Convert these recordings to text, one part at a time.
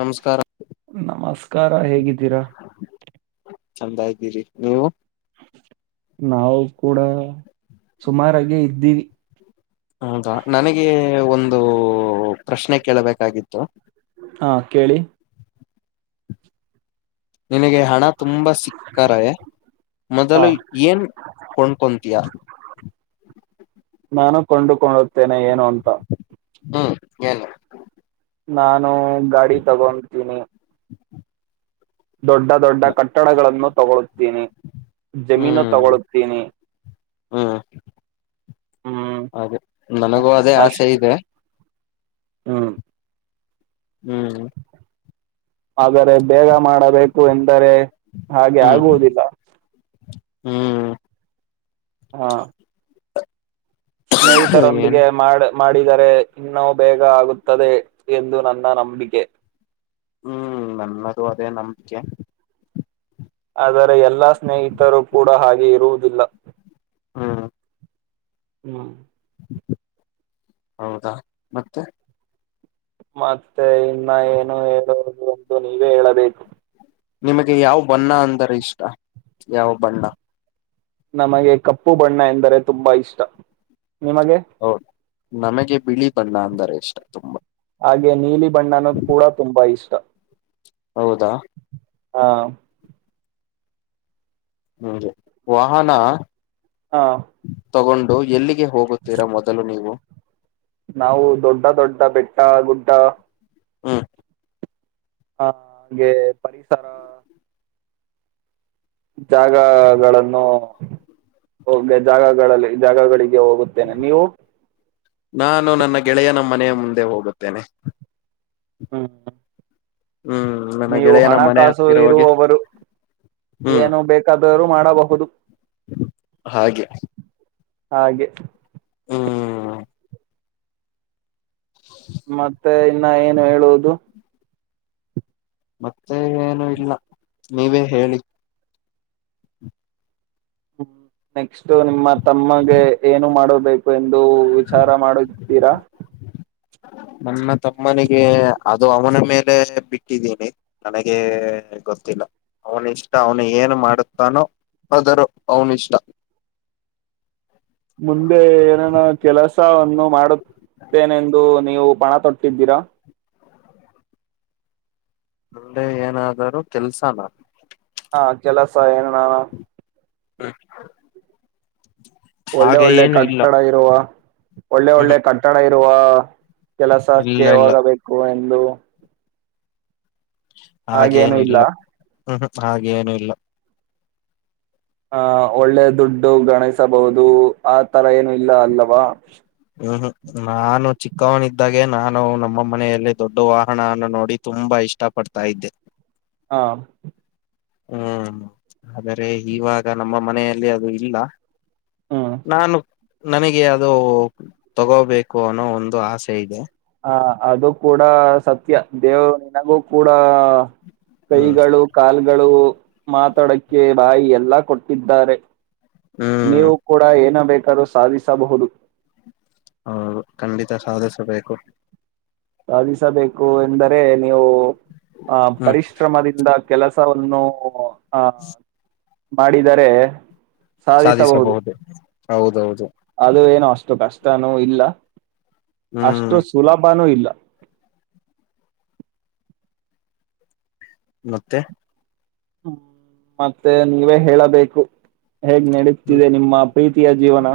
ನಮಸ್ಕಾರ ನಮಸ್ಕಾರ ಹೇಗಿದ್ದೀರಾ ಚಂದ ಇದ್ದೀರಿ ನೀವು. ನಾವು ಕೂಡ ಸುಮಾರಾಗೆ ಇದ್ದೀವಿ. ಹೌದಾ ನನಗೆ ಒಂದು ಪ್ರಶ್ನೆ ಕೇಳಬೇಕಾಗಿತ್ತು. ಹಾ ಕೇಳಿ. ನಿನಗೆ ಹಣ ತುಂಬಾ ಸಿಕ್ಕಾರವೇ ಹಾ ಮೊದಲು ಏನ್ ಕೊಂಡ್ಕೊತಿಯಾ. ನಾನು ಕೊಂಡುಕೊಳ್ ತೆನೆ ಏನು ಅಂತಾ. ಹ್ಮ್ ಏನು. ನಾನು ಗಾಡಿ ತೊಗೊಂತೀನಿ. ದೊಡ್ಡ ದೊಡ್ಡ ಕಟ್ಟಡಗಳನ್ನು. ತೊಗೋಳು ತಿನಿ ಜಮೀನು ಹ್ಮ್ ತೋಗೊಳ್ಳುತ್ತೀನಿ ಹ್ಮ್ ಹ್ಮ್ ಅದೇ ನನಗೂ ಅದೇ ಆಸೆ ಅಸ್ಟ್ ಇದೆ ಹ್ಮ ಹ್ಮ್ ಆದರೆ ಬೇಗ ಮಾಡಬೇಕು ಎಂದರೆ ಹಾಗೆ ಹ್ಮ್ ಆಗುವುದಿಲ್ಲ. ಹ್ಮ್ ಹಾ ಏನ್ ಸ್ನೇಹಿತರೊಂದಿಗೆ ಮಾಡ್ ಮಾಡಿದರೆ ಇನ್ನೂ ಬೇಗ ಆಗುತ್ತದೆ ಎಂದು ನನ್ನ ನಂಬಿಕೆ. ಹ್ಮ್ ನನ್ನದು ಅದೇ ನಂಬಿಕೆ. ಆದರೆ ಎಲ್ಲಾ ಸ್ನೇಹಿತರು ಕೂಡ ಹಾಗೆ ಇರುವುದಿಲ್ಲ. ಹ್ಮ್ ಹ್ಮ್ ಹೌದಾ ಮತ್ತೆ. ಮತ್ತೆ ಇನ್ನ ಏನು ಹೇಳುವುದು ಎಂದು ನೀವೇ ಹೇಳಬೇಕು. ನಿಮಗೆ ಯಾವ ಬಣ್ಣ ಅಂದ್ರ ಇಷ್ಟ ಯಾವ ಬಣ್ಣ. ನಮಗೆ ಕಪ್ಪು ಬಣ್ಣ ಎಂದರೆ ತುಂಬಾ ಇಷ್ಟ. ನಿಮಗೆ ಹೌದು ನಮಗೆ ಬಿಳಿ ಬಣ್ಣ ಅಂದರೆ ಇಷ್ಟ ತುಂಬಾ. ಹಾಗೆ ನೀಲಿ ಬಣ್ಣನು ಕೂಡ ತುಂಬಾ ಇಷ್ಟ [inaudible] ಹೌದಾ ಹಾ ನಂಗೆ ವಾಹನ. ಹ ತಗೊಂಡು ಎಲ್ಲಿಗೆ ಹೊ ಹೋಗುತ್ತೀರಾ ಮೊದಲು ನೀವು. ನಾವು ದೊಡ್ಡ ದೊಡ್ಡ ಬೆಟ್ಟ ಗುಡ್ಡ. ಹ್ಮ ಹಾಗೆ ಪರಿಸರ. ಜಾಗಗಳನ್ನು ಗೆ ಜಾಗಗಳಲ್ಲಿ ಜಾಗಗಳಿಗೆ ಹೋಗುತ್ತೇನೆ ನೀವು ನಾನು ನನ್ನ ಗೆಳೆಯನ ಮನೆ ಮುಂದೆ ಮತ್ತೆ ಹೋಗುತ್ತೇನೆ ಹ್ಮ ಹ್ಮ್ ನನ್ನ ನೀವು ಗೆಳೆಯನ ಹಣ ಮನೆ ಕಾಸು ಹತ್ತಿರ ಹೋಗಿ ಇರುವವರು ಏನು ಬೇಕಾದರ ಹ್ಮ್ ಏನು ಬೇಕಾದರು ಮಾಡಬಹುದು ಹಾಗೆ ಹಾಗೆ ಹ್ಮ ಮತ್ ಮತ್ತೆ ಇನ್ನ ಏನು ಹೇಳುವುದು ಮತ್ತೆ ಏನು ಇಲ್ಲ ನೀವೇ ಹೇಳಿ ಹ್ಮ ನೆಕ್ಸ್ಟ್ ನಿಮ್ಮ ತಮ್ಮಗೆ ಏನು ಮಾಡೋಬೇಕು ಎಂದು ವಿಚಾರ ಮಾಡಿತಿದ್ದೀರಾ ನನ್ನ ತಮ್ಮನಿಗೆ ಅದು ಅವನ ಮೇಲೆ ಬಿಟ್ಟಿದ್ದೀನಿ ನನಗೆ ಗೊತ್ತಿಲ್ಲ ಅವನ ಇಷ್ಟ ಅವನು ಏನು ಮಾಡುತ್ತಾನೋ ಆದರ ಅವನ ಇಷ್ಟ ಮುಂದೆ ಏನೇನು ಕೆಲಸವನ್ನು ಮಾಡುತ್ತೇನೆಂದು ನೀವು ಪಣ ತೊಟ್ಟಿದ್ದೀರಾ ಮುಂದೆ ಏನಾದರೂ ಕೆಲ್ಸನ ಹಾ ಕೆಲಸ ಏನ ನಾ [inaudible] ಒಳ್ಳೆ ಹಾಗೆ ಒಳ್ಳೆ ಏನು ಇಲ್ಲ ಕಟ್ಟಡ ಇರುವ ಒಳ್ಳೆ ಒಳ್ಳೆ ಹ್ಮ್ ಕಟ್ಟಡ ಇ ಯವಾ ಕೆಲಸಕ್ಕೆ ಇಲ್ಲ ಇಲ್ಲ ಹೋಗಬೇಕು ಎಂದ ಲು ಇಲ್ಲ ಆಗೇನಿಲ್ಲ ಹ್ಮ್ ಹಾಗೆ ಏನು ಇಲ್ಲ ಆ ಒಳ್ಳೆ ದುಡ್ಡು ಗಣಿಸಬಹುದು ಆ ತರ ಏನು ಇಲ್ಲ ಅಲ್ಲವಾ ಹ್ಮ್ ಹ್ಮ್ ನಾನು ಚಿಕ್ಕವನಿದ್ದಾಗೆ ನಾನು ನಮ್ಮ ಮನೆಯಲ್ಲಿ ದೊಡ್ಡ ವಾಹನನ್ನ ನೋಡಿ ತುಂಬಾ ಇಷ್ಟ ಪಡ್ತಾ ಇದ್ದೆ ಹಾ ಹ್ಮ್ ಆದರೆ ಇವಾಗ ನಮ್ಮ ಮನೆಯಲ್ಲಿ ಅದು ಇಲ್ಲ ಹ್ಮ್ ನಾನು ನನಗೆ ಅದು ತಗೋಬೇಕು ಅನ್ನೋ ಒಂದು ಆಸೆ ಇದೆ ಹ ಅದು ಕೂಡ ಸತ್ಯ ದೇವರು ನಿನಗೂ ಕೂಡ ಹ್ಮ್ ಕೈಗಳು ಕಾಲ ಗಳು ಮಾತಾಡಕ್ಕೆ ಬಾಯಿ ಎಲ್ಲಾ ಕೊಟ್ಟಿದ್ದಾರೆ ಹ್ಮ್ ನೀವು ಕೂಡ ಏನ ಇತರ ಸಾಧಿಸಬಹುದು ಹೌದು ಖಂಡಿತ ಸಾಧಿಸಬೇಕು ಸಾಧಿಸಬೇಕು ಎಂದರೆ ನೀವು ಆ ಹ್ಮ್ ಪರಿಶ್ರಮದಿಂದ ಕೆಲಸವನ್ನು ಆ ಮಾಡಿದರೆ ಸಾಧಿಸಬಹುದು ಹೌದೌದು ಅದು ಏನು ಅಷ್ಟ ಅಷ್ಟು ಕಷ್ಟನು ಇಲ್ಲ ಅಷ್ಟು ಹ್ಮ್ ಸುಲಭಾನೂ ಇಲ್ಲ [inaudible] ಮತ್ತೆ ಹ್ಮ ಮತ್ತೆ ನೀವೇ ಹೇಳಬೇಕು ಹೇಗ್ ಹ್ಮ್, ನಡೀತಿದೆ ನಿಮ್ಮ ಪ್ರೀತಿಯ ಜೀವನ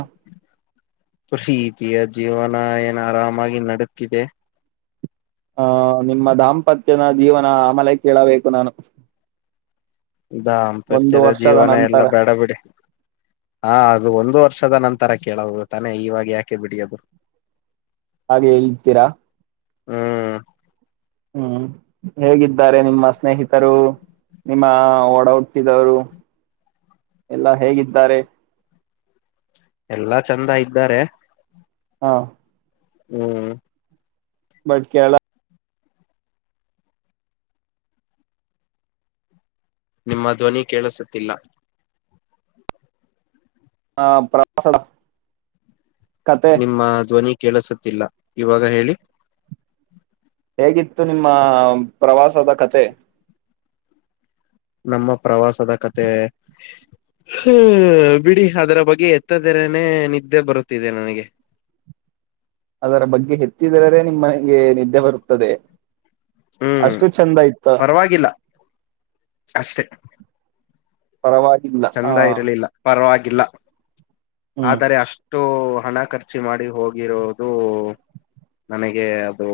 ಪ್ರೀತಿಯ ಜೀವನ ಏನ ಆರಾಮಾಗಿ ನಡತಿದೆ ಹಹ ನಿಮ್ಮ ದಾಂಪತ್ಯದ ಜೀವನ ಆಮಲೆ ಕೇಳಬೇಕು ನಾನು ಒಂದು ದಾಂಪತ್ಯದ ವರ್ಷದ ಜೀವನ ಎಲ್ಲ ನಂತರ ಬೇಡ ಬಿಿಡಿ ಹಾ ಅದು ಒಂದು ವರ್ಷ ವರ್ಷದ ನಂತರ ಕೇಳ ಹ ತಾನೆ ಇವಾಗ ಯಾಕೆ ಬಿಡಿಯದು್ರು ಹಾಗೆ ಹೇಳ್ತೀರಾ ಹ್ಮ್ ಹ್ಮ್ ಹೇಗಿದ್ದಾರೆ ನಿಮ್ಮ ಸ್ನೇಹಿತರು ನಿಮ್ಮ ಒಡ ಹುಟ್ಟಿದವರು ಎಲ್ಲಾ ಹೇಗಿದ್ದಾರೆ ಎಲ್ಲಾ ಚಂದ ಇದ್ದಾರೆ ಹಾ ಹ್ಮ್ ಬಟ್ ಕಳ ನಿಮ್ಮ ಧ್ವನಿ ಕೇಳಿಸುತ್ತಿಲ್ಲ ಹಾ ಪಾ ಸಡ ನಿಮ್ಮ ಧ್ವನಿ ಕೆೇಳಸತಿಲ್ಲ ಇವಾಗ ಹೇಳಿ ಹೇಗಿತ್ತು ನಿಮ್ಮ ಪ್ರವಾಸದ ಕತೆ ನಮ್ಮ ಪ್ರವಾಸದ ಕತೆ ಹ ಬಿಡಿ ಅದರ ಬಗ್ಗೆ ಎತ್ತದೆೆರನೆ ನಿದ್ದೆ ಬರುತ್ತಿದೆ ನನಗೆ ಅದರ ಬಗ್ಗೆ ಹೆಚ್ಚಿದರರೆೇ ನಿಮ್ಮಗೆ ನಿದ್ದೆ ಬರುತ್ತದೆ ಹ್ಮ್ ಅಷ್ಟು ಚಂದ ಇತ್ತ ಪರವಾಗಿಲ್ಲ ಅಷ್ಟೆ ಪರವಾಗಿಲ್ಲ ಹ ಚಂದ ಇರಲಿಲ್ಲ ಪರವಾಗಿ ಕಿಲ್ಲ ಹ್ಮ್ ಆದರೆ ಅಷ್ಟು ಹಣ ಖರ್ಚು ಮಾಡಿ ಹೋಗಿರೋದು ನನಗೆ ಅದು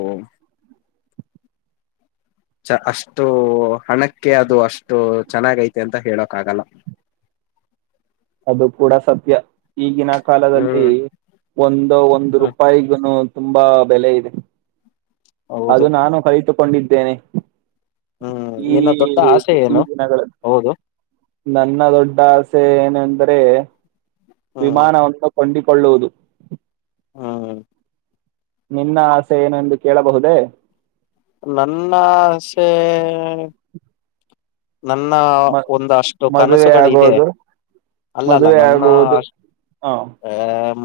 ಚ ಅಷ್ಟು ಹಣಕ್ಕೆ ಅದು ಅಷ್ಟು ಚೆನ್ನಾಗೈತೆ ಅಂತ ಹೇಳೋಕ್ ಆಗಲ್ಲ ಅದು ಕೂಡ ಸತ್ಯ ಈಗಿನ ಕಾಲದಲ್ಲಿ ಹ್ಮ್ ಒಂದು ಒಂದು ಹ್ಮ್ ರೂಪಾಯಿಗ ತುಂಬಾ ಬೆಲೆ ಇದೆ ಹೌದು ಅದು ನಾನು ಕೈತು ಕೊಂಡಿದ್ದೇನೆ ಹ್ಮ್ ಈ ನಿನ್ನ ದೊಡ್ಡ ಆಸೆ ಈ ಏನು ದಿನಗಳಲ್ಲಿ ಹೌದು ನನ್ನ ದೊಡ್ಡ ಆಸೆ ಏ ಅಂದರೆ ಹ್ಮ್ ವಿಮಾನವಂತ ಕನ್ [unintelligible] ಕೊಳ್ಳುವುದು ಹ್ಮ್ ನಿನ್ನ ಆಸೆ ಏನೆಂದು ಕೇಳಬಹುದೇ ನನ್ನ ಆಸೆ ನನ್ನ ಮ- ಒಂದಷ್ಟು ಮದುವೆ ಕನಸುಗಳ ಇದೆ ಆಗೋದು ಅಲ್ಲಲ್ಲ ಮದುವೆ ನನ್ನ ಆಗುವುದು ಅಸ್ಟ್ ಹ ಏ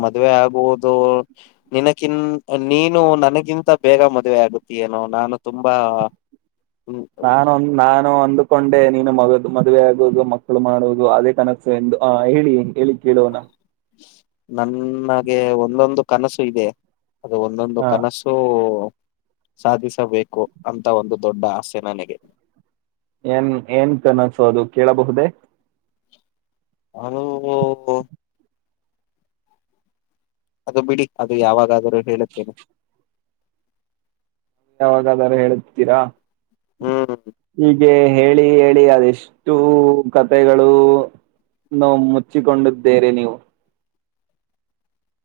ಮದುವೆ ಆಗುವುದು ನಿನಕಿಂತ್ ನೀನು ನನಗಿಂತ ಬೇಗ ಮದುವೆ ಆಗುತ್ತಿಯೇನೋ ನಾನು ತುಂಬಾ ನಾನ್ ಒಂದ್ ನಾನು ಒಂದು ಕೊಂಡೆ ನೀನು ಮಗ ಮದುವೆ ಆಗುವುದು ಮಕ್ಕಳು ಮಾಡುವುದು ಅದೇ ಕನಸು ಎಂದು ಆ ಹೇಳಿ ಹೇಳಿ ಕೇಲೋಣ ನನ್ನಗೆ ಒಂದೊಂದು ಕನಸು ಇದೆ ಅದು ಒಂದೊಂದು ಹ ಕನಸೂ ಸಾಧಿಸಬೇಕು ಅಂತ ಒಂದು ದೊಡ್ಡ ಆಸೆ ನನಗೆ ಏನ್ ಏನ್ ಕನಸು ಅದು ಕೇಳಬಹುದೇ ಅದು ಅದು ಬಿಡಿ ಅದು ಯಾವಾಗ ದರು ಹೇಳುತ್ತೇನೆ ಯಾವಾಗಾದರು ಹೇಳುತ್ತೀರ ಹ್ಮ್ ಹೀಗೆ ಹೇಳಿ ಹೇಳಿ ಅದೆಷ್ಟು ಕತೆೆಗಳು ನ ಮುಚ್ಚಿಕೊಂಡಿದ್ದೀರಿ ನೀವು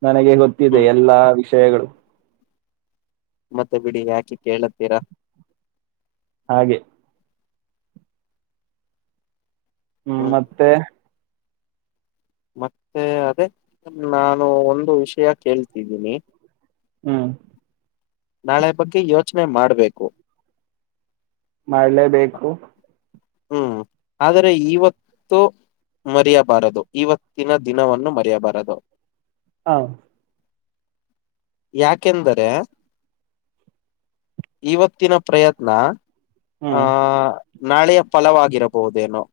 ನನಗೆ ಗೊತ್ತಿದೆ ಹ್ಮ್ ಎಲ್ಲಾ ವಿಷಯ್ ವಿಷಯಗಳು ಮತ್ತೆ ಬಿಡಿ ಯಾಕೆ ಕೇಳತ್ತೀರಾ ಹಾಗೆ ಹ್ಮ್ ಮತ್ತೆ ಮತ್ತೆ ಅದೇ ನಾನು ಒಂದು ವಿಷಯ ಕೇಳ್ತಿದಿನಿ ಹ್ಮ್ ನಾಳೆ ಬಗ್ಗೆ ಯೋಚನೆ ಮಾಡ್ಬೇಕು ಮಾಡ್ಲೇಬೇಕು ಹ್ಮ್ ಆದರೆ ಇವತ್ತು ಮರೆಯಬಾರದು ಇವತ್ತಿನ ದಿನವನ್ನು ಮರೆಯಬಾರದು ಹ ಯಾಕೆಂದರೆ ಇವತ್ತಿನ ಪ್ರಯತ್ನ ಆ ಹ್ಮ್ ನಾಳೆಯ್ ಫಲವಾಗಿರಬಹುದೇನೋ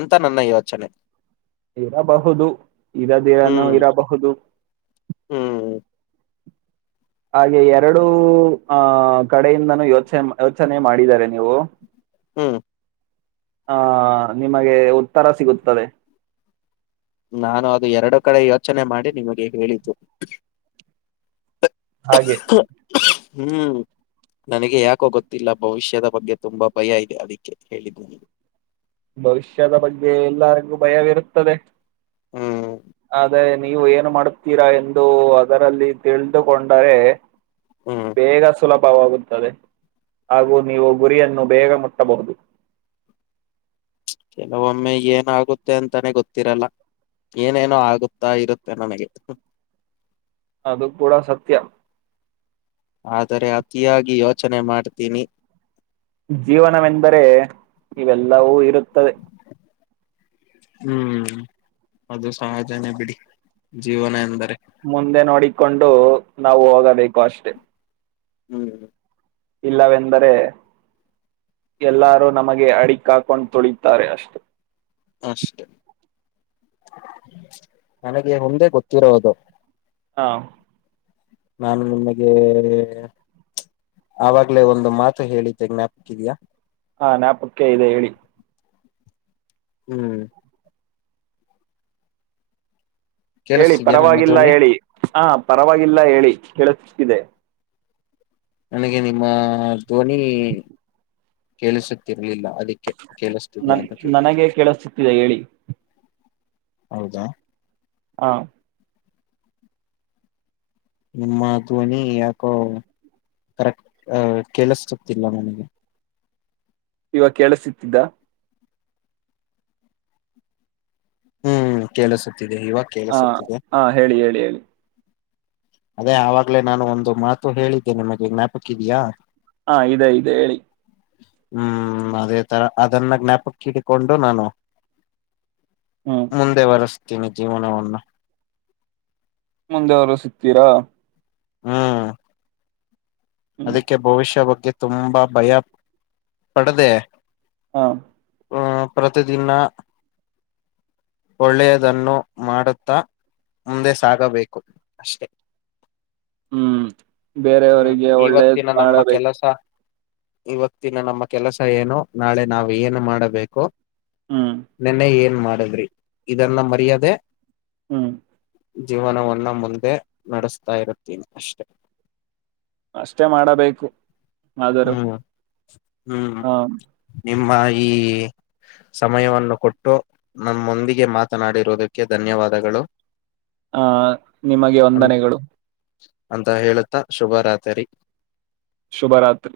ಅಂತ ನನ್ನ ಯೋಚನೆ ಇರಬಹುದು ಇರದಿರನು ಹ್ಮ್ ಇರಬಹುದು ಹ್ಮ್ ಹಾಗೆ ಎರಡೂ ಆಹ ಕಡೆಯಿಂದನೂ ಯೋಚನೆ ಯೋಚನೆ ಮಾಡಿದಿದ್ದಾರೆ ನೀವು ಹ್ಮ ಹಾ ನಿಮಗೆ ಉತ್ತರ ಸಿಗುತ್ತದೆ ನಾನು ಅದು ಎರಡು ಕಡೆ ಯೋಚನೆ ಮಾಡಿ ನಿಮಗೆ ಹೇಳಿದ್ದು ಹಾಗೆ ಹ್ಮ್ ನನಗೆ ಯಾಕೋ ಗೊತ್ತಿಲ್ಲ ಭವಿಷ್ಯದ ಬಗ್ಗೆ ತುಂಬಾ ಭಯ ಇದೆ ಅದಕ್ಕೆ ಹೇಳಿದ್ದು ನೀ ಭವಿಷ್ಯದ ಬಗ್ಗೆ ಎಲ್ಲರಿಗೂ ಭಯವಿರುತ್ತದೆ ಹ್ಮ ಆದೇ ನೀವು ಏನು ಮಾಡುತ್ತೀರಾ ಎಂದು ಅದರಲ್ಲಿ ತಿಳಿದುಕೊಂಡರೆ ಹ್ಮ್ ಬೇಗ ಸುಲಭ ವಾಗುತ್ತದೆ ಹಾಗೂ ನೀವು ಗುರಿಯನ್ನು ಬೇಗ ಮುಟ್ಟಬಹುದು ಕೆಲವೊಮ್ಮೆ ಏನಾಗುತ್ತೆ ಅಂತಾನೆ ಗೊತ್ತಿರಲ್ಲ ಏನೇನೋ ಆಗುತ್ತಾ ಇರುತ್ತೆ ನನಗೆ ಅದು ಕೂಡ ಸತ್ಯ ಆದರೆ ಅತಿಯಾಗಿ ಯೋಚನೆ ಮಾಡ್ತೀನಿ ಜೀವನವೆಂದರೆ ಇವೆಲ್ಲವೂ ಇರುತ್ತದೆ ಹ್ಮ್ ಅದು ಸಹಜನೇ ಬಿಡಿ ಜೀವನ ಎಂದರೆ ಮುಂದೆ ನೋಡಿಕೊಂಡು ನಾವು ಹೋಗಬೇಕು ಅಷ್ಟೆ ಹ್ಮ್ ಇಲ್ಲವೆಂದರೆ ಎಲ್ಲಾರೂ ನಮಗೆ ಅಡಿಕ್ ಹಾಕೊಂಡ್ ತುಳಿತಾರೆ ಅಷ್ಟು ಅಷ್ಟೇ ನನಗೆ ಒಂದೆ ಗೊತ್ತಿರೋದು ಹಾ ನಾನು ನಿಮಗೆ ಆವಾಗ್ಲೇ ಒಂದು ಮಾತು ಹೇಳಿದ್ದೆ ಜ್ಞಾಪಕಿದಯಾ ಹಾ ಜ್ಞಾಪಕ್ಕೆ ಇದೆ ಹೇಳಿ ಹ್ಮ್ ಹೇಳಿ ಕೇಳಿಸ್ತಿದ್ಯಾ ನಮ್ಮ ಪರವಾಗಿಲ್ಲ ಧ್ವನಿ ಹೇಳಿ ಹ ಪರವಾಗಿಲ್ಲ ಹೇಳಿ ಹೇಳ ಸಿಕ್ಕಿದೆ ನನಗೆ ನಿಮ್ಮ ಧ್ವನಿ ಕೇಳಿಸುತ್ತೇ ಇಲ್ಲ ಅದಕ್ಕೆ ಕೇಳಿಸ್ತಿದ್ಯಾಾ ನನ್ ಅಂತ ಕೇಳು ನನಗೆ ಕೇಳಿಸುತ್ತಿದೆ ಹೇಳಿ ಹೌದಾ ಹಾ ನಿಮ್ಮ ಧ್ವನಿ ಯಾಕೋ ಕರೆಕ್ ಆ ಕೇಳಿಸತಿಿಲ್ಲ ನನಗೆ ಇವ ಕೇಳಸತ್ತಿದ್ದ ಹ್ಮ್ ಕೆಲಸ ಹಾ ಹಾ ಹೇಳಿ ಹೇಳಿ ಹೇಳಿ ಅದೇ ಆವಾಗ್ಲೇ ನಾನು ಒಂದು ಮಾತು ಹೇಳಿದ್ದೆ ನಮಗೆ ಜ್ಞಾಪಕ ಇದಯಾ ಹಾ ಇದೆ ಇದೆ ಹೇಳಿ ಹ್ಮ್ ಅದ ತರ ಅಧಾರ್ನಾಾಗ ನಞಾಪಕಿಿಗೆ ಕಣಂಡ ನಾನೋ ಹ್ಮ್ ಮುಂದೆ ಬರಸ್ತ [unintelligible] ಜೀವನವನ್ನು ನ ಮುಂದೆವರು ಸಿಗ್ತೀರಾ ಹಾ ಹ್ಮ್ ಅದಕ್ಕೆ ಭವಿಷ್ಯ ಬಗ್ ತುಂಬಾ ಭಯ ಪಡದೆ ಹಾ ಆ ಪ್ರತಿದಿನ ಒಳ್ಳೆಯದನ್ನು ಮಾಡುತ್ತಾ ಮುಂದೆ ಸಾಗಬೇಕು ಅಷ್ಟೆ ಹ್ಮ್ ಹ್ಮ್ ಬೇರೆಯವರಿಗೆ ಒಳ್ಳೇದ್ ಇವತ್ತಿನ ನಮ್ಮ ಮಾಡಬೇಕು ಕೆಲಸ ಇವತ್ತಿನ ನಮ್ಮ ಕೆಲಸ ಏನು ನಾಳೆ ನಾವು ಏನು ಮಾಡಬೇಕು. ಹ್ಮ್ ನಿನ್ನೆ ಏ ಏನ್ ಮಾಡಿದ್ರಿ ಇದನ್ನ ಮರ್ಯಾದೆ ಹ್ಮ್ ಜೀವನವನ್ನ ಮುಂದೆ ನಡೆಸ್ತಾ ಇರುತ್ತೀನಿ ಅಷ್ಟೆ ಅಷ್ಟೇ ಮಾಡಬೇಕು ಆದರೂ ಹ್ಮ್ ಹ್ಮ್ ಹಾ ನಿಮ್ಮ ಈ ಸಮಯವನ್ನು ಕೊಟ್ಟು ನಮ್ಮೊಂದಿಗೆ ಮಾತನಾಡಿರುವುದಕ್ಕೆ ಧನ್ಯವಾದಗಳು ಹ ನಿಮಗೆ ಅಂ ವಂದನೆಗಳು ಅಂತ ಹೇಳುತ್ತಾ ಶುಭ ರಾತ್ರಿ ಸರಿ ಶುಭರಾತ್ರಿ